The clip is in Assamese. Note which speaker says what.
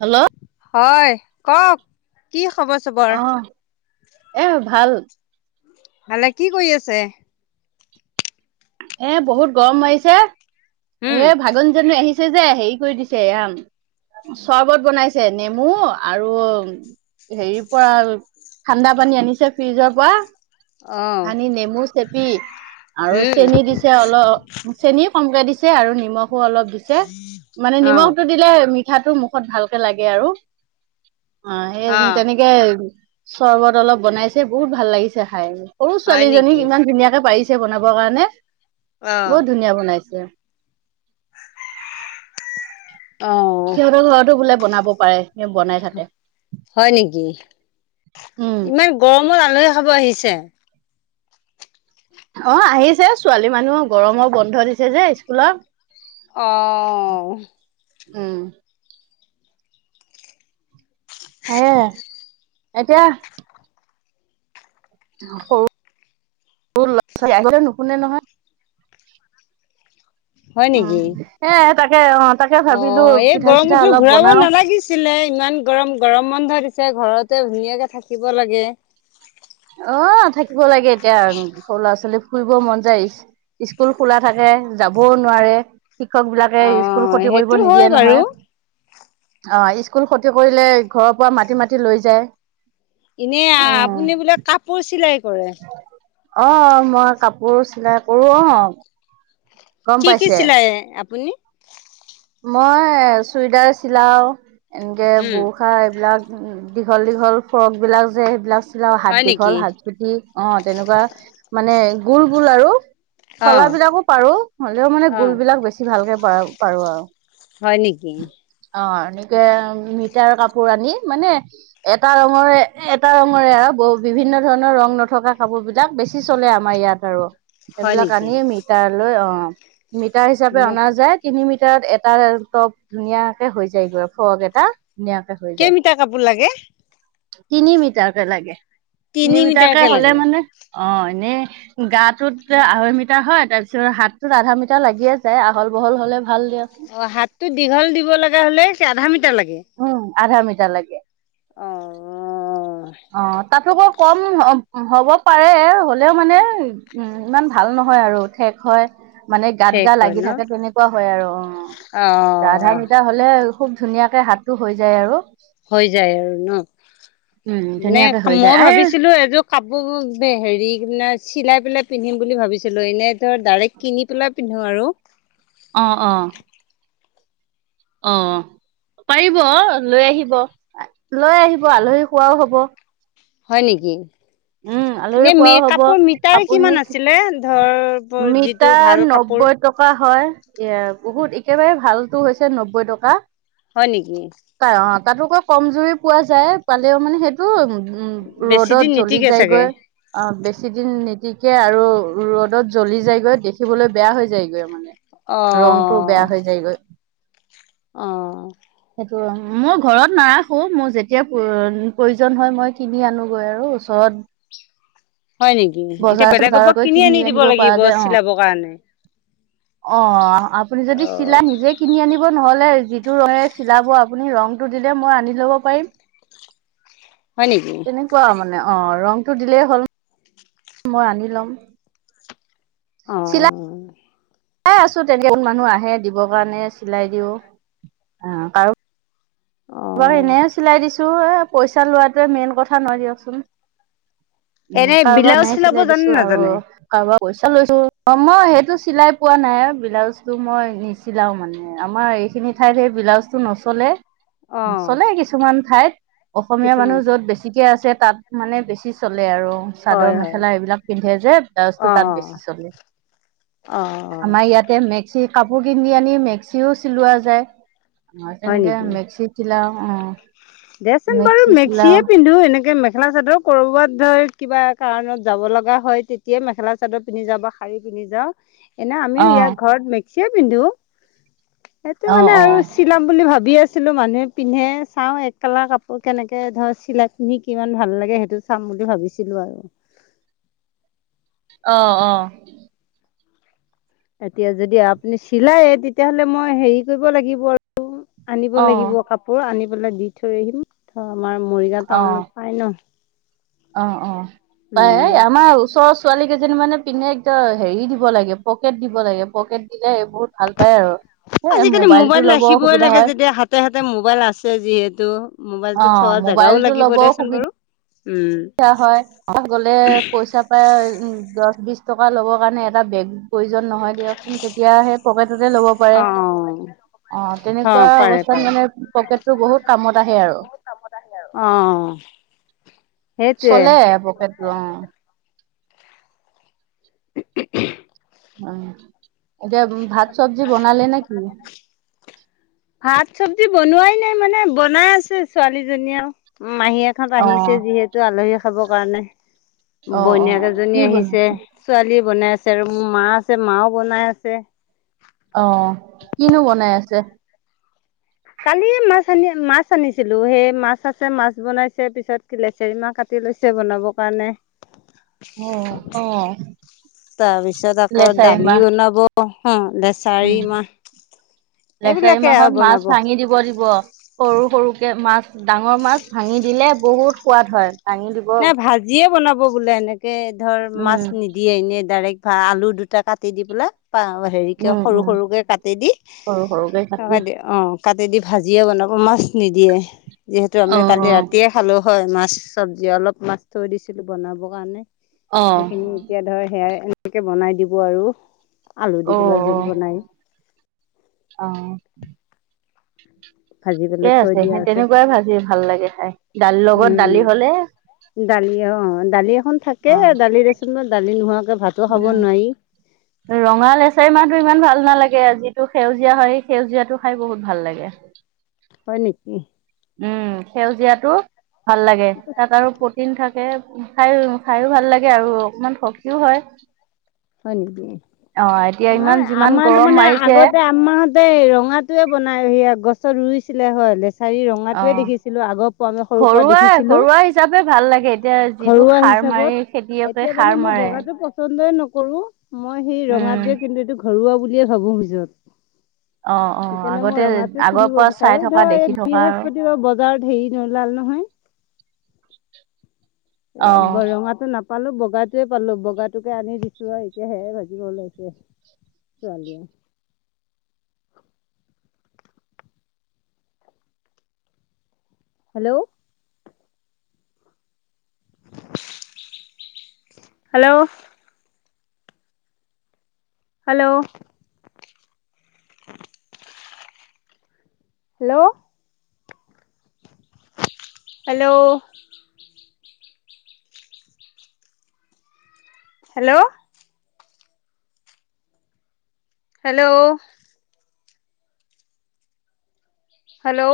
Speaker 1: হেল্ল।
Speaker 2: হয় কওক কি খবৰ-চবৰ?
Speaker 1: অ এ ভাল।
Speaker 2: ভালে। কি কৰি আছে?
Speaker 1: এ বহুত গৰম মাৰিছে, এ ভাগন জানো আহিছে। দিছে যে হেৰি কৰি দিছে এ চৰ্বত বনাইছে নেমু আৰু হেৰি পৰা ঠাণ্ডা পানী আনিছে ফ্ৰিজৰ পৰা,
Speaker 2: অ
Speaker 1: আনি নেমু চেপি আৰু
Speaker 2: উম
Speaker 1: চেনি দিছে অলপ। চেনি কমকে দিছে আৰু নিমখো অলপ দিছে, মানে
Speaker 2: অ
Speaker 1: নিমখতটো দিলে মুখত ভালকে লাগে আৰু অ সেই তেনে সে চৰ্বত অলপ বনাইছে, বহুত ভাল লাগিছে খাই। সৰু
Speaker 2: হয়
Speaker 1: ছোৱালীজনীক
Speaker 2: নেকি
Speaker 1: ইমান ধুনীয়াকে পাৰিছে বনাব কাৰণে,
Speaker 2: অ
Speaker 1: বহুত ধুনীয়া বনাইছে।
Speaker 2: [unintelligible]
Speaker 1: সিহঁতৰ ঘৰতো বোলে বনাব পাৰে স বনাই থাকে
Speaker 2: হয় নেকি।
Speaker 1: উম
Speaker 2: ইমান গৰমত আলহী খাব আহিছে।
Speaker 1: অ আহিছে ছোৱালী মানুহ গৰমৰ বন্ধ দিছে যে স্কুলৰ।
Speaker 2: অ
Speaker 1: উম। হে এতিয়া সৰু সৰু ল'ৰা-ছোৱালী আহিলে নুশুনে নহয়।
Speaker 2: হয়
Speaker 1: উম
Speaker 2: নেকি
Speaker 1: সে তাকে অ' তাকে
Speaker 2: অ
Speaker 1: ভাবিলো
Speaker 2: এই
Speaker 1: পিঠা চিঠা
Speaker 2: গৰমতো
Speaker 1: অলপ
Speaker 2: ঘূৰাব
Speaker 1: বনাও
Speaker 2: নালাগিচি ছিলে ইমান গৰম গৰম বন্ধ দিছে, ঘৰতে ধুনীয়াকে থাকিব লাগে।
Speaker 1: অ' থাকিব লাগে এতিয়া সৰু ল'ৰা-ছোৱালী ফুৰিব মন যায়, স্কুল খোলা থাকে যাবও নোৱাৰে। শিক্ষক বিলাকে
Speaker 2: অ
Speaker 1: স্কুল ক্ষতি কৰিব
Speaker 2: সেইটো হয়
Speaker 1: নিদিয়ে
Speaker 2: বাৰু
Speaker 1: নহয়। অ স্কুল ক্ষতি কৰিলে ঘৰৰ পৰা মাতি মাতি লৈ যায়।
Speaker 2: এনে
Speaker 1: উম
Speaker 2: আপুনি বোলে কাপোৰ চিলাই কৰে?
Speaker 1: অ মই কাপোৰ চিলাই কৰো অ' গম
Speaker 2: কি কি
Speaker 1: পাইছে।
Speaker 2: চিলাই আপুনি?
Speaker 1: মই চুুৱইদাৰ চিলাও এনেকে
Speaker 2: উম
Speaker 1: বুৰসা এইবিলাক দীঘল দীঘল ফ্ৰক বিলাক যে সেইবিলাক চিলাও, হাত
Speaker 2: হয় নেকি
Speaker 1: দীঘল হাত অ' তেনেকুৱা মানে গোল গোল আৰু খলা
Speaker 2: অ',
Speaker 1: বিলাকো পাৰো, হ'লেও মানে
Speaker 2: অ',
Speaker 1: গোল বিলাক বেছি ভালকে পাৰো আৰু।
Speaker 2: হয় নেকি?
Speaker 1: অ' এনেকে মিটাৰ কাপোৰ আনি মানে এটা ৰঙৰে এটা ৰঙৰে আৰু বিভিন্ন ধৰণৰ ৰং নথকা কাপোৰ বিলাক বেছি বেছি চলে আমাৰ ইয়াত আৰু
Speaker 2: হয়
Speaker 1: সেইবিলাক
Speaker 2: নেকি?
Speaker 1: আনি মিটাৰ লৈ অ' মিটাৰ হিচাপে
Speaker 2: মোক
Speaker 1: অনা যায় তিনি মিটাৰত তাৰ টপ ধুনীয়াকে হৈ যায় ফ্ৰক এটা ধুনীয়াকে হৈ যায়
Speaker 2: কেইমিটাৰ কাপোৰ লাগে?
Speaker 1: তিনি মিটাৰকে লাগে তিনি মিটাৰকে হ'লে মানে অ' এনে গাটোত আঢ়ৈ মিটাৰ হয় তাৰপিছত হাতটোত আধা মিটাৰ লাগিয়ে যায় আহল বহল হলে ভাল দিয়া
Speaker 2: অ', হাতটো দীঘল দিব লগা হ'লে কি আধা মিটাৰ লাগে।
Speaker 1: উম, আধা মিটাৰ লাগে।
Speaker 2: অ',
Speaker 1: অ', তাতো কৈ কম হ'ব পাৰে হলেও মানে উম, ইমান ভাল নহয় আৰু ঠেক হয় মানে গাত
Speaker 2: ঠেক
Speaker 1: গা
Speaker 2: হয়
Speaker 1: লাগি
Speaker 2: ন?
Speaker 1: থাকে তেনেকুৱা হয় আৰু অ, আধা
Speaker 2: অ',
Speaker 1: মিটাৰ হয় হলে খুব ধুনীয়াকে হাতটো হৈ যায় আৰু
Speaker 2: হৈ যায় আৰু
Speaker 1: উম
Speaker 2: ন' মানে
Speaker 1: ধুনীয়াকে হৈ যায়
Speaker 2: মই
Speaker 1: আৰে
Speaker 2: ভাবিছিলোঁ এযোৰ কাপোৰ হেৰি চিলাই পেলাই পিন্ধিম বুলি ভাবিছিলোঁ এনেই ধৰ ডাইৰেক্ট কিনি পেলাই পিন্ধো আৰু
Speaker 1: অ', অ', অ', পাৰিব লৈ আহিব লৈ আহিব আলহী খোৱাও হব
Speaker 2: হয় নিকি?
Speaker 1: উম আলহী
Speaker 2: এনে
Speaker 1: খোৱাও হব
Speaker 2: কাপোৰ মিটাৰ
Speaker 1: আপুনি
Speaker 2: কিমান আছিলে ধৰ যিটো
Speaker 1: মিটাৰ
Speaker 2: ভাল
Speaker 1: নব্বৈ
Speaker 2: কাপোৰ?
Speaker 1: টকা হয়, বহুত একেবাৰে ভালতো হৈছে নব্বৈ টকা।
Speaker 2: হয় নিকি?
Speaker 1: অ', তাতোকৈ কমজুৰি পোৱা যায় পালেও মানে সেইটো উম,
Speaker 2: বেছি দিন
Speaker 1: ৰ'দত জ্বলি
Speaker 2: নিটিকে চাগে
Speaker 1: যায়গৈ অ', বেছি দিন নিতিকে আৰু ৰ'দত জ্বলি যায়গৈ দেখিবলৈ বেয়া হৈ যায়গৈ মানে ৰংটো বেয়া
Speaker 2: অ',
Speaker 1: হৈ যায়গৈ
Speaker 2: অ',
Speaker 1: মই ঘৰত নাৰাখো মোৰ যেতিয়া প্ৰয়োজন হয় মই কিনি আনোগৈ আৰু ওচৰত
Speaker 2: হয় নেকি, এতিয়া
Speaker 1: বজাৰ
Speaker 2: বেলেগ
Speaker 1: বজাৰত
Speaker 2: পা
Speaker 1: গৈ
Speaker 2: কিনি আনি দিব
Speaker 1: আনিব পৰা
Speaker 2: লাগিব
Speaker 1: যায় অ
Speaker 2: চিলাবৰ কাৰণে।
Speaker 1: অ', আপুনি যদি চিলা
Speaker 2: অ',
Speaker 1: নিজে কিনি আনিব নহ'লে যিটো ৰঙে চিলাব আপুনি ৰংটো দিলে মই আনি ল'ব পাৰিম।
Speaker 2: হয় নেকি?
Speaker 1: তেনেকুৱা মানে অ, ৰংটো দিলেই হ'ল মই আনি ল'ম। চিলাই
Speaker 2: অ',
Speaker 1: অ', আছো তেনেক মানুহ আহে দিব কাৰণে চিলাই দিওঁ আ, পাৰো
Speaker 2: অ',
Speaker 1: বাৰু এনেও চিলাই দিছোঁ এ পইচা লোৱাটোৱে মেইন কথা নহয় দিয়কচোন। উম,
Speaker 2: এনে
Speaker 1: কাৰোবাক
Speaker 2: ব্লাউজ
Speaker 1: এনেই
Speaker 2: চিলাব
Speaker 1: চিলাই
Speaker 2: জানে
Speaker 1: দিছো আৰু।
Speaker 2: নাজানে
Speaker 1: কাৰোবাক পইচা লৈছো অ, মই সেইটো চিলাই পোৱা নাই, ব্লাউজটো মই নিচিলাও মানে। আমাৰ এইখিনি ঠাইত সেই ব্লাউজটো নচলে।
Speaker 2: অ',
Speaker 1: চলে কিছুমান ঠাইত অসমীয়া
Speaker 2: কিছুমান
Speaker 1: মানুহ য'ত বেছিকে আছে তাত মানে বেছি চলে আৰু। চাদৰ
Speaker 2: হয়, হয়
Speaker 1: মেখেলা এইবিলাক পিন্ধে যে ব্লাউজটো
Speaker 2: অ',
Speaker 1: তাত
Speaker 2: অ',
Speaker 1: বেছি চলে,
Speaker 2: অ',
Speaker 1: আমাৰ ইয়াত তে মেক্সি কাপোৰ কিনি আনি মেক্সিও চিলোৱা যায় আ,
Speaker 2: হয়
Speaker 1: তেনেকে
Speaker 2: নেকি
Speaker 1: মেক্সি চিলাওঁ অ',
Speaker 2: দেচোন বাৰু
Speaker 1: মেক্সি চিলাও
Speaker 2: মেক্সিয়ে পিন্ধো এনেকে মেখেলা চাদৰ কৰবাত ধৰি কিবা কাৰণত যাব লগা হয় তেতিয়াই মেখেলা চাদৰ পিন্ধি যাওঁ বা শাৰী পিন্ধি যাওঁ। এনে আমিও
Speaker 1: অ
Speaker 2: য়াৰ ঘৰত মিক্সিয়ে পিন্ধো, সেইটো
Speaker 1: অ
Speaker 2: মানে
Speaker 1: অ
Speaker 2: আৰু চিলাম বুলি ভাবি আছিলো মানুহে পিন্ধে চাওঁ কালা কাপোৰ কেনেকে ধৰ চিলাই পিন্ধি কিমান ভাল লাগে সেইটো চাম বুলি ভাবিছিলো আৰু
Speaker 1: অ অ
Speaker 2: এতিয়া যদি আপুনি চিলায় তেতিয়াহলে মই হেৰি কৰিব লাগিব আৰু আনিব
Speaker 1: অ
Speaker 2: লাগিব কাপোৰ আনি পেলাই দি থৈ আহিম ধ আমাৰ মৰিগাও
Speaker 1: অ
Speaker 2: টাউনত চাই লও
Speaker 1: অ অ পাই
Speaker 2: উম
Speaker 1: আমাৰ ওচৰ ওচ ছোৱালী কেইজনী মানে পিন্ধে একদম হেৰি দিব লাগে পকেট দিব লাগে পকেট দিলে এইবোৰ ভাল পাই আৰু সেয়ে
Speaker 2: আজিকালি মোবাইল
Speaker 1: মোবাইলতটো ল'ব
Speaker 2: ৰাখিবই
Speaker 1: অসুবিধা
Speaker 2: লাগে
Speaker 1: হয়
Speaker 2: যেতিয়া হাতে হাতে মোবাইল আছে যিহেতু
Speaker 1: অ
Speaker 2: মোবাইলতটো থোৱা জেগাও
Speaker 1: মোবাইলটো
Speaker 2: লাগিব দেচোন বাৰু উম
Speaker 1: ধা হয় গলে পইচা দহ বিছ টকা ল'বৰ কাৰণে এটা বেগ প্ৰয়োজন নহয় দিয়কচোন তেতিয়াহে পকেটতে ল'ব পাৰে
Speaker 2: অ
Speaker 1: অ তেনেকুৱা
Speaker 2: পাৰে
Speaker 1: অৱস্থাত
Speaker 2: পাৰে
Speaker 1: মানে পকেটটো বহুত কামত আহে আৰু
Speaker 2: আহ আৰু আৰু অ সেইটোৱে
Speaker 1: চলে পকেতটো অ
Speaker 2: [inaudible]
Speaker 1: উ এতিয়া ভাত চব্জি বনালে নে কি
Speaker 2: ভাত চবজি বনোৱাই নাই মানে বনাই আছে ছোৱালীজনীয়ে আৰু মাহীয়েক ভাত
Speaker 1: অ
Speaker 2: আহিছে যিহেতু আলহী খাবৰ কাৰণে
Speaker 1: অ অ
Speaker 2: বইন
Speaker 1: কি
Speaker 2: কেইজনী আহিছে
Speaker 1: বনাইছে
Speaker 2: ছোৱালী বনাই আছে আৰু মোৰ মা আছে মাও বনাই আছে
Speaker 1: অ কিনো বনাই আছে
Speaker 2: কালিয়ে মাছ আনি মাছ আনিছিলো সেই মাছ আছে মাছ বনাইছে পিছত লেচেৰী মাহ কাটি লৈছে বনাবৰ কাৰণে
Speaker 1: অ অ
Speaker 2: তাৰপিছত আকৌ
Speaker 1: লেচাৰী
Speaker 2: দালি
Speaker 1: মাহ
Speaker 2: বনাব হ
Speaker 1: উম
Speaker 2: লেছাৰী মাহ
Speaker 1: লেচাৰী
Speaker 2: এইবিলাকে আৰু
Speaker 1: মাহত মাছ
Speaker 2: বনাব।
Speaker 1: ভাঙি দিব দিব সৰু সৰুকে মাছ ডাঙৰ মাছ ভাঙি দিলে বহুত সোৱাদ হয় দাঙি দিব
Speaker 2: নাই ভাজিয়ে বনাব বোলে এনেকে ধৰ মাছ
Speaker 1: উম
Speaker 2: নিদিয়ে এনে ডাইৰেক্ট বা আলু দুটা কাটি দি পেলাই হেৰিকে
Speaker 1: উম
Speaker 2: সৰু
Speaker 1: উম
Speaker 2: সৰুকে কাটি দি
Speaker 1: সৰু সৰুকে কাটি
Speaker 2: দি অ কাটি দি ভাজিয়ে বনাব মাছ নিদিয়ে যিহেতু
Speaker 1: অ
Speaker 2: আমি কালি ৰাতিয়ে
Speaker 1: অ
Speaker 2: খালো হয় মাছ চব্জি অলপ মাছ থৈ দিছিলো বনাব কাৰণে
Speaker 1: অ
Speaker 2: সেইখিনি এতিয়া ধৰ সেয়া এনেকে বনাই দিব আৰু আলু দি পেলাই জোল বনাই
Speaker 1: অ অ আহ
Speaker 2: ভাজি
Speaker 1: ঠিকে
Speaker 2: পেলাই থৈ
Speaker 1: আছে
Speaker 2: দিয়া
Speaker 1: সেই তেনেকুৱাই ভাজি ভাল লাগে খাই দালি লগত দালি
Speaker 2: উম
Speaker 1: হলে
Speaker 2: দালি অ দালি এখন
Speaker 1: অ
Speaker 2: থাকে দালি দেচোন দালি নোহোৱাকে ভাতো খাব নোৱাৰি
Speaker 1: ৰঙা লেচাৰী মাহটো ইমান ভাল নালাগে যিটো সেউজীয়া হয় সেই সেউজীয়াটো খাই বহুত ভাল লাগে
Speaker 2: হয় নেকি
Speaker 1: উম সেউজীয়াটো ভাল লাগে তাত আৰু প্ৰটিন থাক খাই খাইো ভাল লাগে আৰু অকমান সখিও হয়
Speaker 2: হয় নেকি
Speaker 1: অ এতিয়া ইমান যিমান গৰম মাৰিছে
Speaker 2: আমাহতে ৰঙাটোৱে বনাই এয়া গছত ৰুইছিলে হয়লে চাৰি
Speaker 1: অ
Speaker 2: ৰঙাতয়ে দেখিছিলো আগৰ পৰা আমি সৰু পৰা
Speaker 1: ঘৰুৱা
Speaker 2: দেখিছিলো
Speaker 1: ঘৰুৱা হিচাপে ভাল লাগে এতিয়া যিটো
Speaker 2: ঘৰুৱা
Speaker 1: সাৰ মাৰি
Speaker 2: হিচাপত
Speaker 1: খেতিয়কে
Speaker 2: এতিয়া
Speaker 1: সাৰ
Speaker 2: মানে মই
Speaker 1: মাৰে
Speaker 2: বগাটো পচন্দই নকৰো মই সেই
Speaker 1: উম
Speaker 2: ৰঙাটোৱে কিন্তু এইটো ঘৰুৱা বুলিয়ে ভাবো পিছত
Speaker 1: অ অ
Speaker 2: সেইকাৰণে মই
Speaker 1: আগতে
Speaker 2: ৰঙাটো
Speaker 1: আগৰ
Speaker 2: কিনিব
Speaker 1: পৰা চাই
Speaker 2: বিচাৰো
Speaker 1: থকা
Speaker 2: ধৰ এই
Speaker 1: দেখি থকা আৰু
Speaker 2: বৃহস্পতিবাৰ বাৰ ভেৰি নোলাল নহয় এ
Speaker 1: অ
Speaker 2: বৰঙা টো নাপাই পালো বগাটোৱে পালো বগাটোকে আনি দিছো আৰু এতিয়া সেয়া ভাজিব ওলাইছে ছোৱালীয়ে hello hello hello hello hello hello hello hello